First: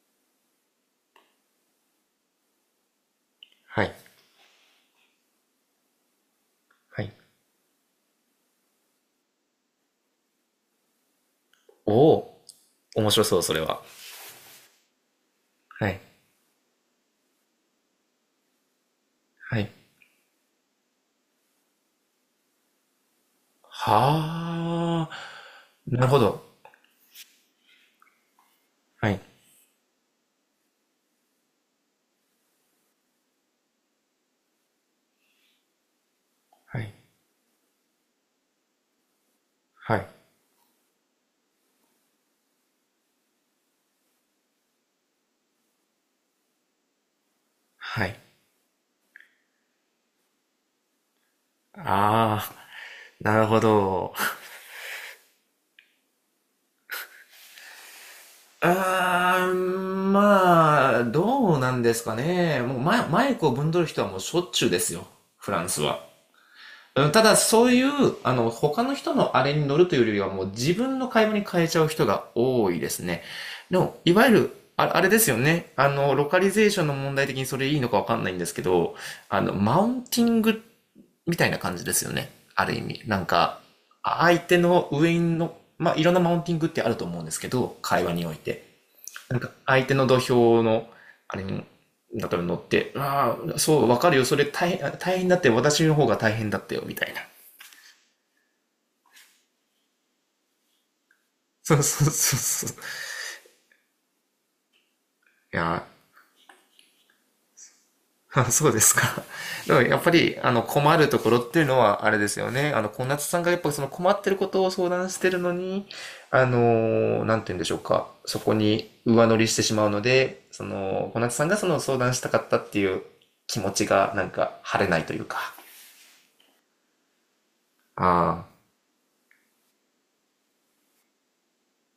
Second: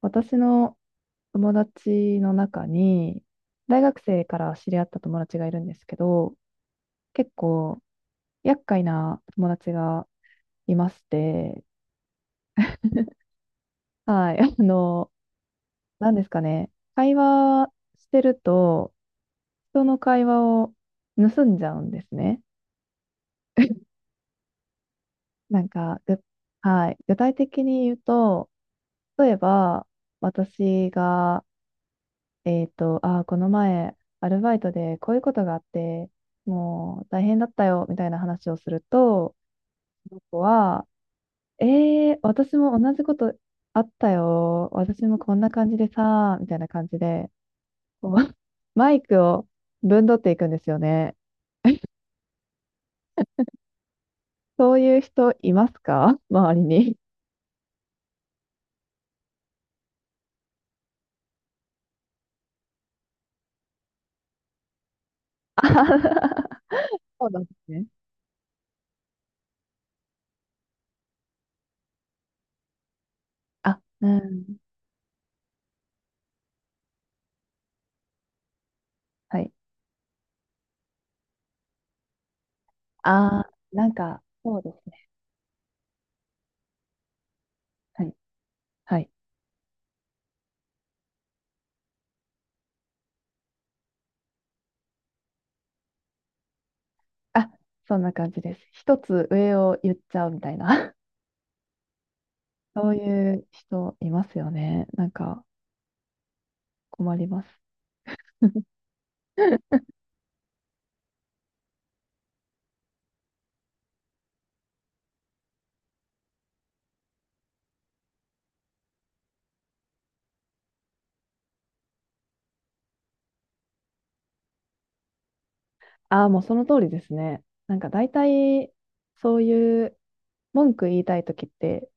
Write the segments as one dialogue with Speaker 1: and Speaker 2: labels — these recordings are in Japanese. Speaker 1: 私の友達の中に、大
Speaker 2: はい。
Speaker 1: 学生から知り合った友達がいるんですけど、
Speaker 2: はい。
Speaker 1: 結構厄介な友達がいまして、
Speaker 2: おお、面白そう、それは。
Speaker 1: はい。
Speaker 2: はい。
Speaker 1: 何ですかね、会話してると、
Speaker 2: はい。
Speaker 1: 人の会話を盗んじゃうんですね。
Speaker 2: はあ、
Speaker 1: なんか、
Speaker 2: なるほ
Speaker 1: ぐ、
Speaker 2: ど。
Speaker 1: はい、具体的に言うと、
Speaker 2: はい。
Speaker 1: 例えば、私がああ、この前、アルバイトでこういうことがあって、
Speaker 2: はい。
Speaker 1: もう大変だったよ、みたいな話をすると、
Speaker 2: はい。
Speaker 1: その子は、私も同じことあったよ、私もこんな感じでさ、みたいな感じで、
Speaker 2: は
Speaker 1: こう、
Speaker 2: い。
Speaker 1: マイクをぶんどっていくんですよね。
Speaker 2: ああ、なるほど。
Speaker 1: そういう人いますか周りに。
Speaker 2: ああ、まあ、どうなんですかね。もうマイクをぶんどる人はもうしょっちゅうですよ。フ ラ
Speaker 1: あ
Speaker 2: ンス
Speaker 1: は
Speaker 2: は。
Speaker 1: は、
Speaker 2: うん、た
Speaker 1: そう
Speaker 2: だ、
Speaker 1: なんで
Speaker 2: そ
Speaker 1: す
Speaker 2: うい
Speaker 1: ね。
Speaker 2: う、他の人のあれに乗るというよりは、もう自分の買い物に変えちゃう人が多いですね。で
Speaker 1: あ、
Speaker 2: も、
Speaker 1: う
Speaker 2: いわゆる、
Speaker 1: ん。
Speaker 2: あ、あれですよね。あの、ロカリゼーションの問題的にそれいいのかわかんないんですけど、
Speaker 1: は
Speaker 2: あ
Speaker 1: い。
Speaker 2: の、マウンティングみたいな感じですよね。ある意味。なん
Speaker 1: ああ、
Speaker 2: か、
Speaker 1: なんか、
Speaker 2: 相
Speaker 1: そ
Speaker 2: 手
Speaker 1: うです
Speaker 2: の
Speaker 1: ね。
Speaker 2: 上の、まあ、いろんなマウンティングってあると思うんですけど、
Speaker 1: は
Speaker 2: 会話
Speaker 1: い。
Speaker 2: において。
Speaker 1: はい。
Speaker 2: なんか、相手の土俵の、あれに、だから乗って、ああ、そう、わかるよ。それ大変、大変だって、私の方が大変だったよ、みたいな。
Speaker 1: あ、そんな感じです。一つ上を言っちゃうみたいな。
Speaker 2: そうそうそう そう。
Speaker 1: そういう人いますよね。なんか
Speaker 2: いや、
Speaker 1: 困ります。
Speaker 2: そうですか。でも やっぱり、あの、困るところっていうのは、あれですよね。あの、小夏さんがやっぱその困ってることを相談してるのに、あのなんて言うんでしょうか。そこに上乗りしてしまうので、その、小夏さんがその相談したかったっていう気持ちが、なんか、晴れないというか。
Speaker 1: ああ、もうその通りですね。なんか大
Speaker 2: あ
Speaker 1: 体、そういう文句言いたいときって、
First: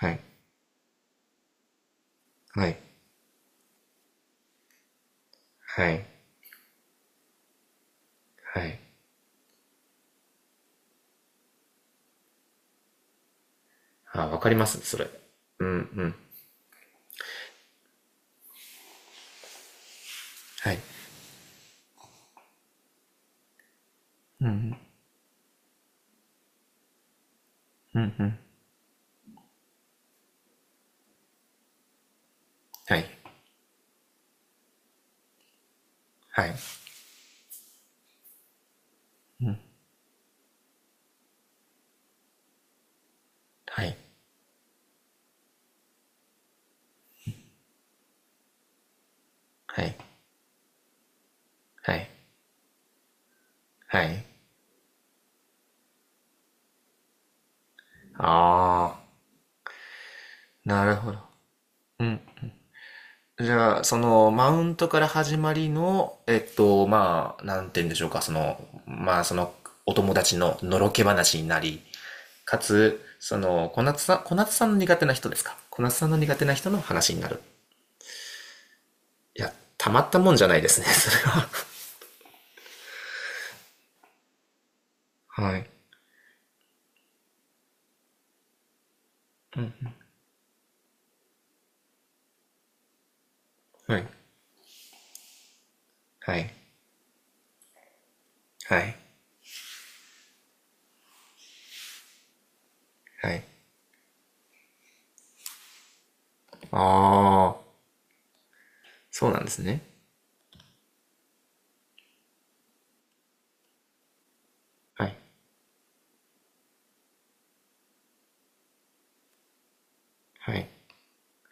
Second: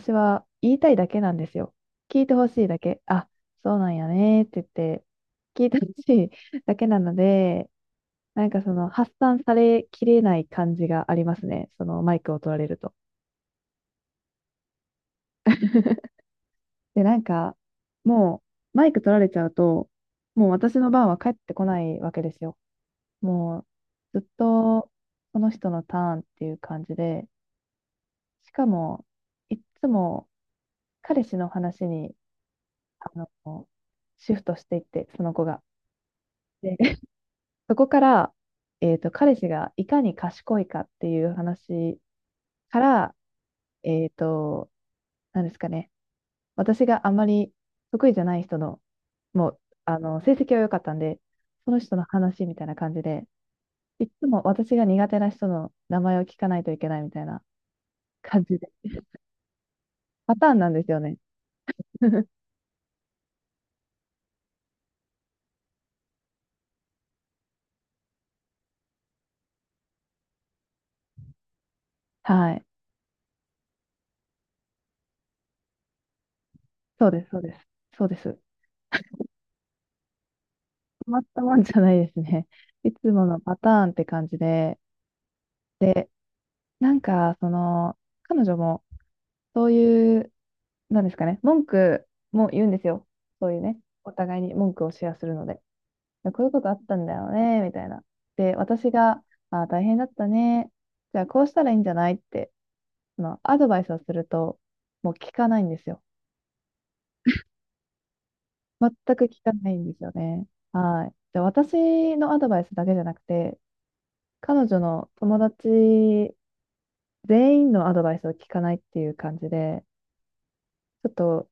Speaker 2: あ、はい、
Speaker 1: は言いたいだけなんですよ。聞いてほしい
Speaker 2: はい、
Speaker 1: だけ。あ、そうなんやねって言って、聞いてほ
Speaker 2: はい、
Speaker 1: しいだけなので、なんか
Speaker 2: は
Speaker 1: そ
Speaker 2: い。
Speaker 1: の発散されきれない感じがありますね。そのマイクを取られると。
Speaker 2: ああ、わかります、それ。うん、うん。
Speaker 1: で、なんか、もう、マイク取られちゃうと、もう
Speaker 2: は
Speaker 1: 私
Speaker 2: い、
Speaker 1: の番は帰ってこないわけですよ。もう、ずっと、その人のターンっていう感じで、しかも、いっつも、彼氏の話に、
Speaker 2: はい、
Speaker 1: こうシフトしていって、その子が。
Speaker 2: はい、
Speaker 1: で、そこから、彼氏がいかに賢いかっていう話から、
Speaker 2: はい、
Speaker 1: えっと、なんですかね、私があんまり得意じゃない人のもう、
Speaker 2: はい、
Speaker 1: 成績は良かったんで、その人
Speaker 2: は
Speaker 1: の
Speaker 2: い、
Speaker 1: 話みたいな感じで、
Speaker 2: は
Speaker 1: い
Speaker 2: い。
Speaker 1: つも私が苦手な人の名前を聞かないといけないみたいな感じで、
Speaker 2: ああ、
Speaker 1: パターンなんで
Speaker 2: な
Speaker 1: す
Speaker 2: る
Speaker 1: よ
Speaker 2: ほ
Speaker 1: ね。
Speaker 2: ど。うん。じゃあ、その、マウントから始まりの、えっと、まあ、なんて言うんでしょうか、その、まあ、その、お友達ののろけ話になり、
Speaker 1: は
Speaker 2: か
Speaker 1: い。
Speaker 2: つ、その、小夏さんの苦手な人ですか、小夏さんの苦手な人の
Speaker 1: そう
Speaker 2: 話に
Speaker 1: で
Speaker 2: な
Speaker 1: す、そ
Speaker 2: る。
Speaker 1: うです。そうです。
Speaker 2: いや、たまったもんじゃないですね、
Speaker 1: 止
Speaker 2: それ
Speaker 1: まった
Speaker 2: は。
Speaker 1: もん じゃないですね。いつものパターンって感じで、
Speaker 2: はい。
Speaker 1: で、なんか、その、彼女も、そういう、なんですかね、文句も言うんですよ。そういうね、
Speaker 2: はい。
Speaker 1: お互いに文句をシェアするので。
Speaker 2: は
Speaker 1: こういう
Speaker 2: い。
Speaker 1: ことあったんだよね、みたいな。で、
Speaker 2: は
Speaker 1: 私
Speaker 2: い。
Speaker 1: が、あー、大変だったね。じゃあ、こうしたらいいんじゃないって、ま
Speaker 2: はい。
Speaker 1: あ、アドバイスをすると、もう聞かないんですよ。
Speaker 2: ああ、
Speaker 1: 全く
Speaker 2: そうな
Speaker 1: 聞
Speaker 2: んで
Speaker 1: か
Speaker 2: す
Speaker 1: ない
Speaker 2: ね。
Speaker 1: んですよね。はい。で、私のアドバイスだけじゃなくて、彼女
Speaker 2: は
Speaker 1: の
Speaker 2: い。
Speaker 1: 友達全員のアドバイスを聞かないっていう感じで、
Speaker 2: はい。
Speaker 1: ちょっと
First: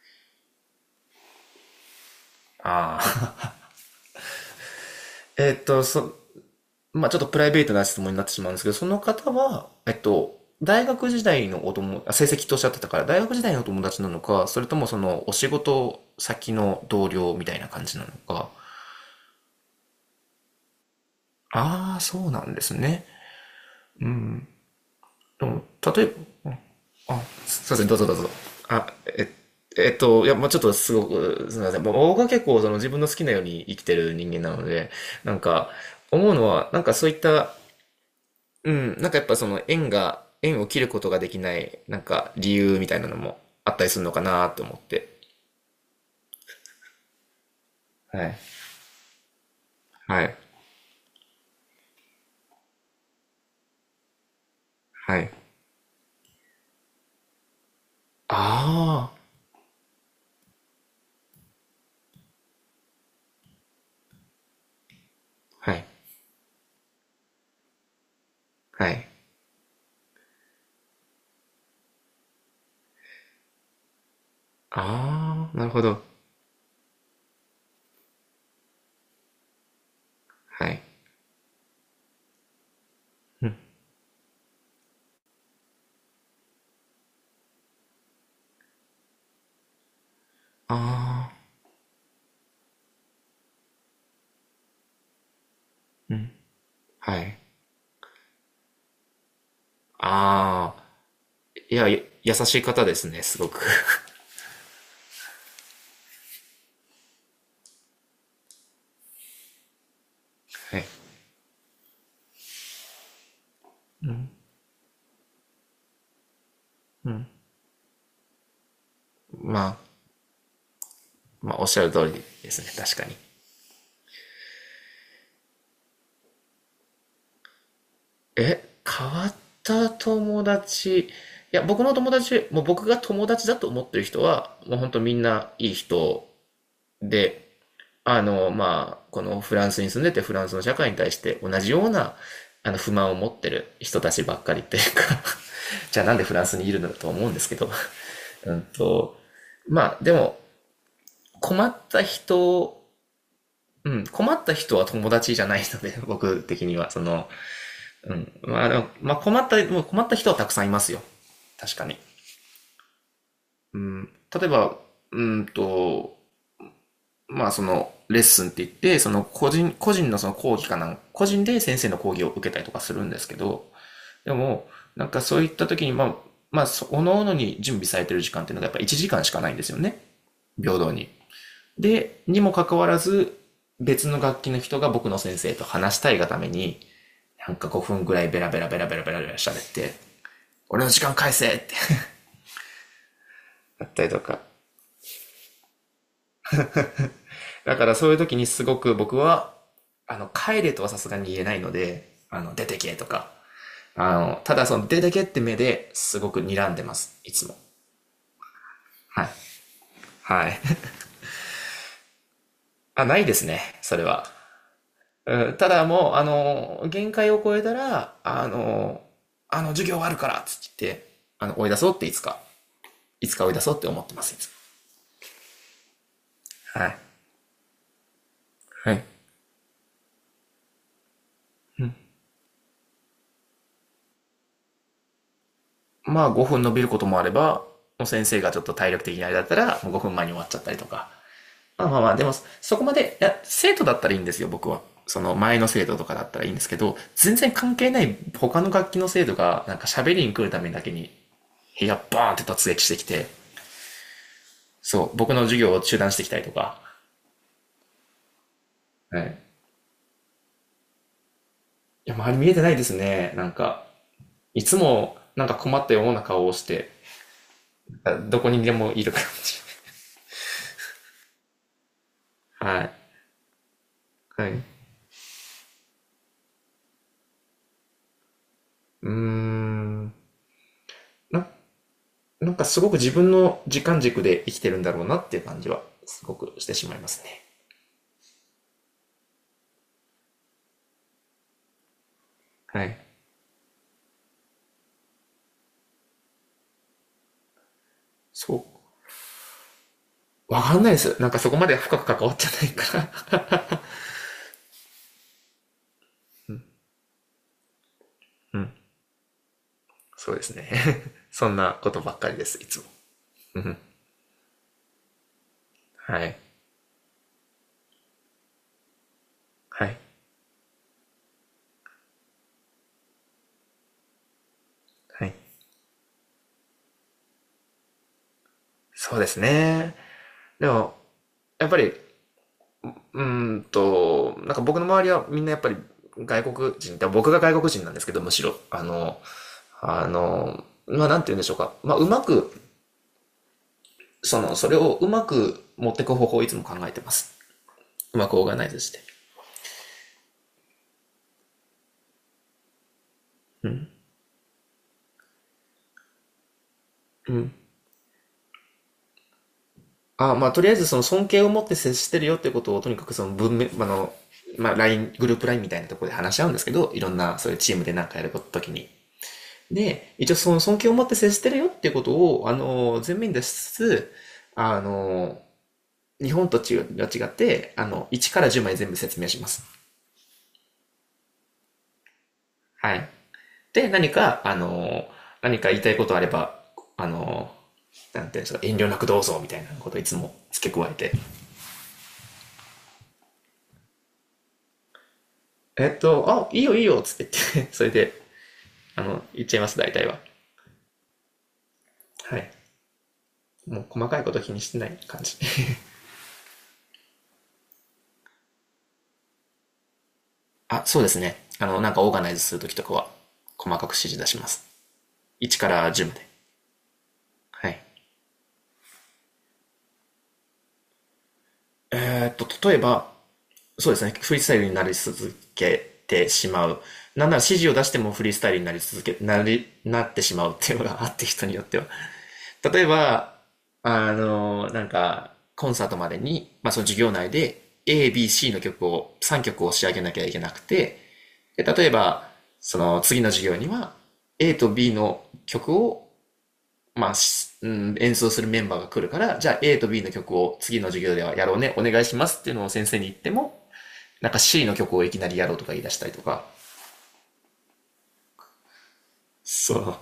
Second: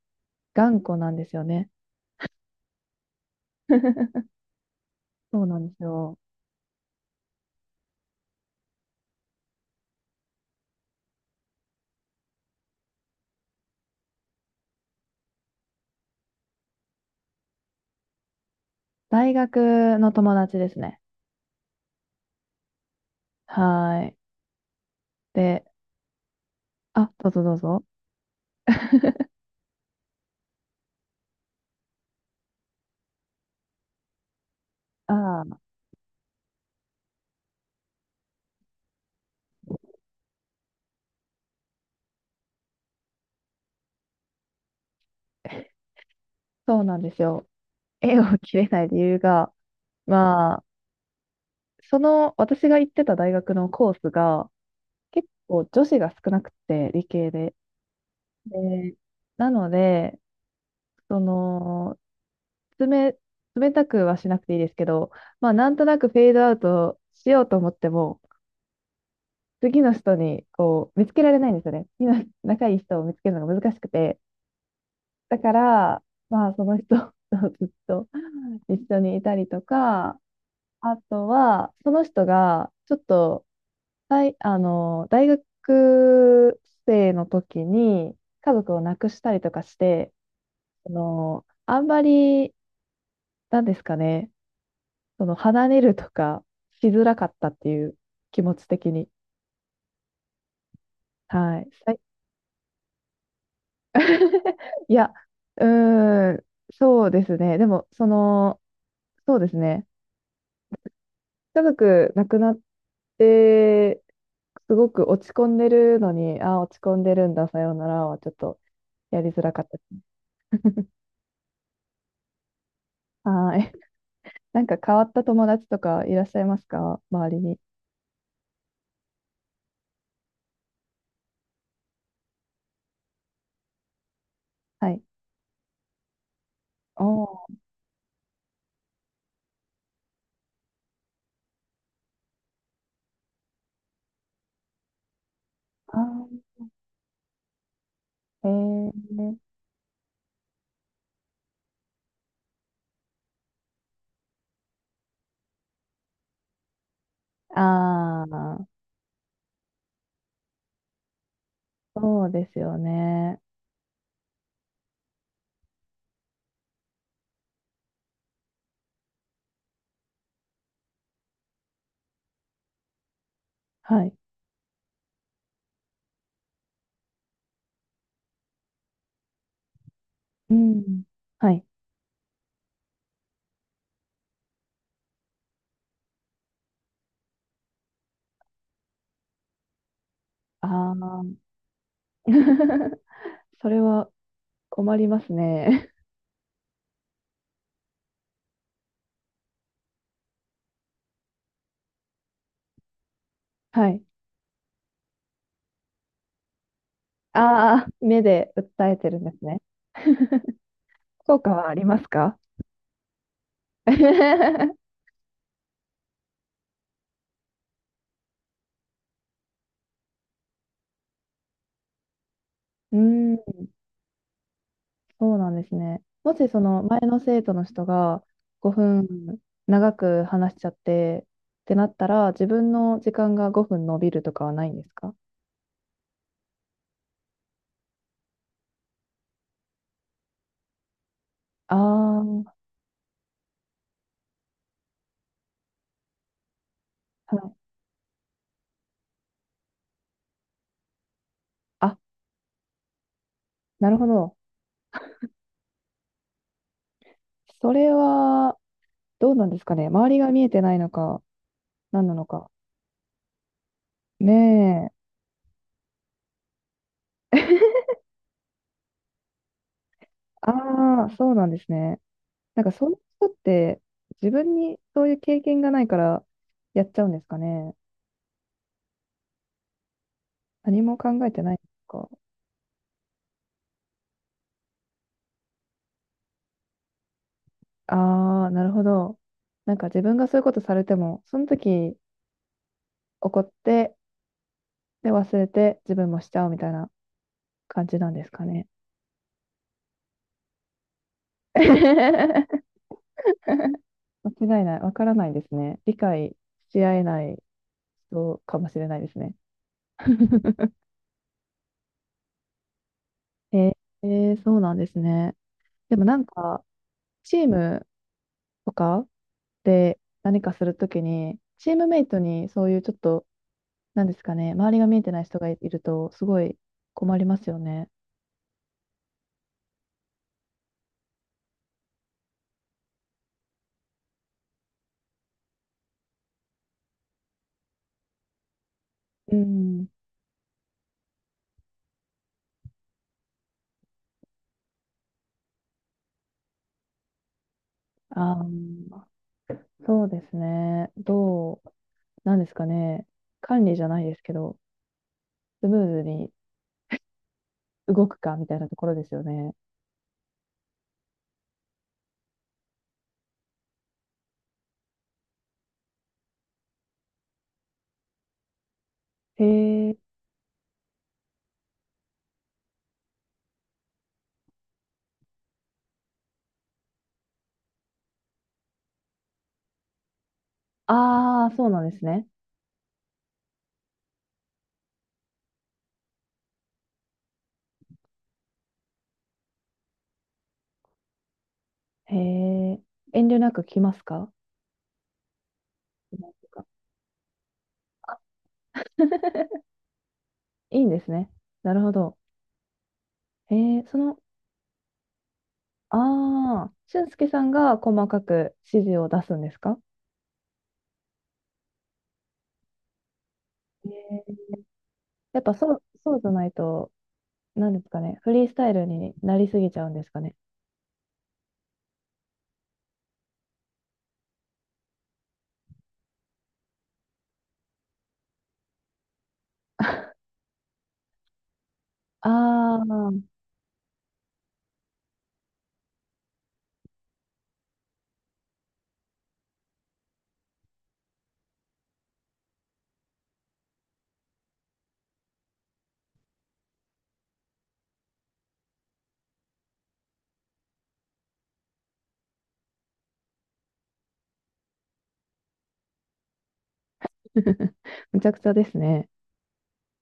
Speaker 1: 頑固なんですよね。
Speaker 2: ああ。
Speaker 1: そう
Speaker 2: え
Speaker 1: な
Speaker 2: っ
Speaker 1: んです
Speaker 2: と、そ、
Speaker 1: よ。
Speaker 2: まあちょっとプライベートな質問になってしまうんですけど、その方は、えっと、大学時代のお友、あ、成績とおっしゃってたから、大学時代のお友達なのか、それともそのお仕事先の同僚みたいな感じなのか。
Speaker 1: 大学の友達ですね。
Speaker 2: ああ、そうなんですね。う
Speaker 1: はい。
Speaker 2: ん。でも、
Speaker 1: で、
Speaker 2: 例えば、
Speaker 1: あ、
Speaker 2: あ、
Speaker 1: どうぞどう
Speaker 2: いませ
Speaker 1: ぞ。
Speaker 2: ん、どうぞどうぞ。あ、え、いや、まあちょっとすごく、すみません。まあ僕は結構その自分の好きなように生きてる人間なので、なん
Speaker 1: ああ、
Speaker 2: か、思うのは、なんかそういったうん、なんかやっぱ縁を切ることができない、なんか理由みたいなのもあったりするのかなと思って。
Speaker 1: そうなんですよ。縁
Speaker 2: は
Speaker 1: を
Speaker 2: い。
Speaker 1: 切れない理由が、
Speaker 2: はい。
Speaker 1: まあ、その、私が行ってた大学のコースが、
Speaker 2: は
Speaker 1: 結
Speaker 2: い。
Speaker 1: 構女子が少なくて、理系で。で、
Speaker 2: あ
Speaker 1: なので、その、冷、冷たくはしなくていいですけど、まあ、な
Speaker 2: あ。
Speaker 1: ん
Speaker 2: はい。
Speaker 1: となくフェードアウトしようと思っても、
Speaker 2: はい。
Speaker 1: 次の人に、こう、見つけられないんですよね。次の仲いい人を見つけるのが難しくて。だ
Speaker 2: あ
Speaker 1: か
Speaker 2: あ、なるほ
Speaker 1: ら、
Speaker 2: ど。
Speaker 1: まあ、その人 とずっと一緒にいたりとか、
Speaker 2: はい。
Speaker 1: あとは、その人が、ちょっと、大学生の時に家族を亡くしたりとかして、あ
Speaker 2: あ
Speaker 1: の、あんまり、なんですかね、その、離れるとかしづ
Speaker 2: あ。
Speaker 1: ら
Speaker 2: は
Speaker 1: かった
Speaker 2: い。
Speaker 1: っていう気持ち的に。
Speaker 2: ああ。
Speaker 1: はい。
Speaker 2: いや、
Speaker 1: さい
Speaker 2: 優しい方ですね、すごく。
Speaker 1: いや、うーん、そうですね。でも、その、そうですね。
Speaker 2: はい。
Speaker 1: 家族亡くなって、すごく落ち込んでるのに、あ落ち込んでるんだ、さようならはちょっとやり づらかっ
Speaker 2: ま
Speaker 1: た
Speaker 2: あ、
Speaker 1: ですね。
Speaker 2: まあ、おっしゃる通りですね、確かに。
Speaker 1: はーい。なんか変わった友達とかいらっしゃいますか周りに。
Speaker 2: え、変わった友達。いや、僕の友達、もう僕が友達だと思ってる人は、もう
Speaker 1: は
Speaker 2: 本当
Speaker 1: い。
Speaker 2: みんないい人
Speaker 1: お
Speaker 2: で、
Speaker 1: ー、
Speaker 2: あの、まあ、このフランスに住んでてフランスの社会に対して同じようなあの不満を持ってる人たちばっかりっていうか じ
Speaker 1: あ
Speaker 2: ゃあなんでフランスにいるのだと思うんですけど
Speaker 1: ー、
Speaker 2: うん
Speaker 1: へ
Speaker 2: と
Speaker 1: え。
Speaker 2: まあでも困った人、うん、困った人は友達じゃないので、僕的には、その、う
Speaker 1: あ
Speaker 2: ん、ま
Speaker 1: あ、
Speaker 2: あでも、まあ困った、もう困った人はたくさんいますよ。確かに。
Speaker 1: そうですよね。
Speaker 2: うん、例えば、うんと、まあそのレッスンって言って、個人で先生の講義を受けたりとかするんですけど、
Speaker 1: はい。
Speaker 2: でも、なんかそういった時に、まあ、そおのおのに準備されてる時間っていうのがやっぱ1時間しかないんですよね。
Speaker 1: う
Speaker 2: 平等
Speaker 1: ん。
Speaker 2: に。
Speaker 1: はい。
Speaker 2: で、にもかかわらず、別の楽器の人が僕の先生と話したいがために、なんか5分ぐらいベラベラベラベラベラベラ喋って、
Speaker 1: あ
Speaker 2: 俺の時間返せ
Speaker 1: あ。
Speaker 2: って
Speaker 1: それ
Speaker 2: やった
Speaker 1: は
Speaker 2: りとか、
Speaker 1: 困りますね。
Speaker 2: だからそういう時にすごく僕は、あの、帰れとはさすがに言えないので、あの、出てけとか、
Speaker 1: はい。
Speaker 2: あの、ただその出てけって目ですごく睨んでます、いつも。
Speaker 1: ああ、目で訴えてるん
Speaker 2: はい。
Speaker 1: ですね。
Speaker 2: はい。
Speaker 1: 効果はありますか？
Speaker 2: あ、ないですね、それは。
Speaker 1: う
Speaker 2: うん、ただもう、あの、限界を超えたら、あの、授業終わるからっつって、あの、追い出そうっていつか、
Speaker 1: ー
Speaker 2: いつ
Speaker 1: ん。
Speaker 2: か追い出そうって思ってます、いつ
Speaker 1: そうなんですね。もしそ
Speaker 2: も。
Speaker 1: の
Speaker 2: はい。
Speaker 1: 前の生徒の人が5
Speaker 2: はい。
Speaker 1: 分長く話しちゃってってなったら、自分の時間が5分伸びるとかはないんですか？
Speaker 2: まあ5分伸びることもあれば、もう先生がちょっと体力的にあれだったら、もう5分前に終わっちゃったりとか、
Speaker 1: ああ
Speaker 2: でも、
Speaker 1: ー、
Speaker 2: そこまで、いや、生徒だったらいいんですよ、僕は。その前の生徒とかだったらいいんですけど、全
Speaker 1: は
Speaker 2: 然
Speaker 1: い。
Speaker 2: 関係ない他の楽器の生徒が、なんか喋りに来るためだけに、部
Speaker 1: あ、
Speaker 2: 屋バーンって突撃してきて、
Speaker 1: なるほど。
Speaker 2: そう、僕の授業を中断してきたりとか。
Speaker 1: それは
Speaker 2: はい。い
Speaker 1: どうなんですかね。周りが見えてないのか、何な
Speaker 2: や、
Speaker 1: の
Speaker 2: 周り見
Speaker 1: か。
Speaker 2: えてないですね。なんか、
Speaker 1: ね
Speaker 2: いつ
Speaker 1: え。
Speaker 2: も、なんか困ったような顔をして、どこにでもいる感じ。
Speaker 1: ああ、そうなんですね。なんか
Speaker 2: は
Speaker 1: その
Speaker 2: い。
Speaker 1: 人って自
Speaker 2: はい。
Speaker 1: 分
Speaker 2: う
Speaker 1: にそういう経験がないからやっちゃうんですかね。
Speaker 2: ーん。
Speaker 1: 何も考えて
Speaker 2: な、
Speaker 1: ないんですか？
Speaker 2: なんかすごく自分の時間軸で生きてるんだろうなっていう感じは、すごくしてしまいますね。
Speaker 1: ああ、なるほど。なんか自分がそういうことされても、その時
Speaker 2: はい。
Speaker 1: 怒って、で、忘れて自分もしちゃうみたいな感じなんですか
Speaker 2: そ
Speaker 1: ね。
Speaker 2: う。わかんないです。なんかそこまで深く関わって ないから
Speaker 1: 間違いない。わからないですね。理解し合えない人 か
Speaker 2: う
Speaker 1: も
Speaker 2: ん。
Speaker 1: しれないですね。
Speaker 2: そうですね。そんなことばっかりです、いつも。
Speaker 1: え
Speaker 2: う
Speaker 1: ー
Speaker 2: ん。
Speaker 1: えーそうなんですね。でもな
Speaker 2: は
Speaker 1: ん
Speaker 2: い。
Speaker 1: か、チームとか
Speaker 2: は
Speaker 1: で
Speaker 2: い。
Speaker 1: 何かするときに、チームメイトにそういうちょっと、なんですかね、周りが見えてない
Speaker 2: はい。
Speaker 1: 人がいると、すごい困りますよね。
Speaker 2: そうですね。でも、やっぱり、うーんと、なんか僕の周りはみんなやっぱり外国人、で僕が外国人なんですけど、むしろ、あの、
Speaker 1: うん。
Speaker 2: あの、まあ、なんて言うんでしょうか。まあ、うまく、その、それをうまく持っていく方法をいつも考えてます。うまく
Speaker 1: あ
Speaker 2: オーガナイズして。
Speaker 1: あ。そうですね。どう、なんですかね。管
Speaker 2: う
Speaker 1: 理じゃ
Speaker 2: ん。
Speaker 1: ないですけど、スムーズに
Speaker 2: うん。
Speaker 1: 動くかみたいなところですよね。
Speaker 2: あ、まあ、とりあえずその尊敬を持って接してるよってことを、とにかくその文面、あの、まあ、ライングループラインみたいなところで話し合うんですけど、いろんな、そういうチームでなんかやるときに。
Speaker 1: へえ。
Speaker 2: で、一応その尊敬を持って接してるよっていうことを、あの、前面に出しつつ、あの、日本と違って、あの、1から10まで全部説明します。
Speaker 1: ああ、そうなんですね。
Speaker 2: はい。で、何か、あの、何か言いたいことあれば、あの、なんていうんですか、遠慮なくどうぞみたいなことをいつも付け加えて、
Speaker 1: へえ。遠慮なく来ますか？
Speaker 2: えっと、
Speaker 1: なんと
Speaker 2: あ、い
Speaker 1: か
Speaker 2: いよいいよっつって言って、それで、あの、言 っちゃいます、大体は。
Speaker 1: いいんですね。なるほど。
Speaker 2: はい。
Speaker 1: へ
Speaker 2: も
Speaker 1: え、
Speaker 2: う
Speaker 1: そ
Speaker 2: 細
Speaker 1: の、
Speaker 2: かいこと気にしてない感じ。
Speaker 1: ああ、俊介さんが細かく指示を出すんですか？
Speaker 2: あ、そうですね。あの、なんかオーガナイズするときとかは、細か
Speaker 1: へ
Speaker 2: く指示出し
Speaker 1: え、
Speaker 2: ます。
Speaker 1: やっぱ
Speaker 2: 1か
Speaker 1: そう、
Speaker 2: ら10ま
Speaker 1: そうじ
Speaker 2: で。
Speaker 1: ゃないと、な
Speaker 2: は
Speaker 1: んで
Speaker 2: い。
Speaker 1: すかね。フリースタイルになりすぎちゃうんですかね。
Speaker 2: えーっと、例えば、そうですね。フリースタイルになり続けてしまう。なんなら指示を出してもフリースタイルになり続け、なってしまうっていうのがあって人によっては。
Speaker 1: あ
Speaker 2: 例え
Speaker 1: あ、
Speaker 2: ば、あの、なんか、コンサートまでに、まあその授業内で A、B、C の曲を、3曲を仕上げなきゃいけなくて、で例えば、その次の授業には A と B の曲を、まあ、うん、演奏するメンバーが来るから、じゃあ A と B の曲を次の授業ではやろうね、お願いしますっていうのを先生に言っても、なんか C の曲をいきなりやろうとか言い出したりとか、
Speaker 1: むちゃくちゃですね。
Speaker 2: そう。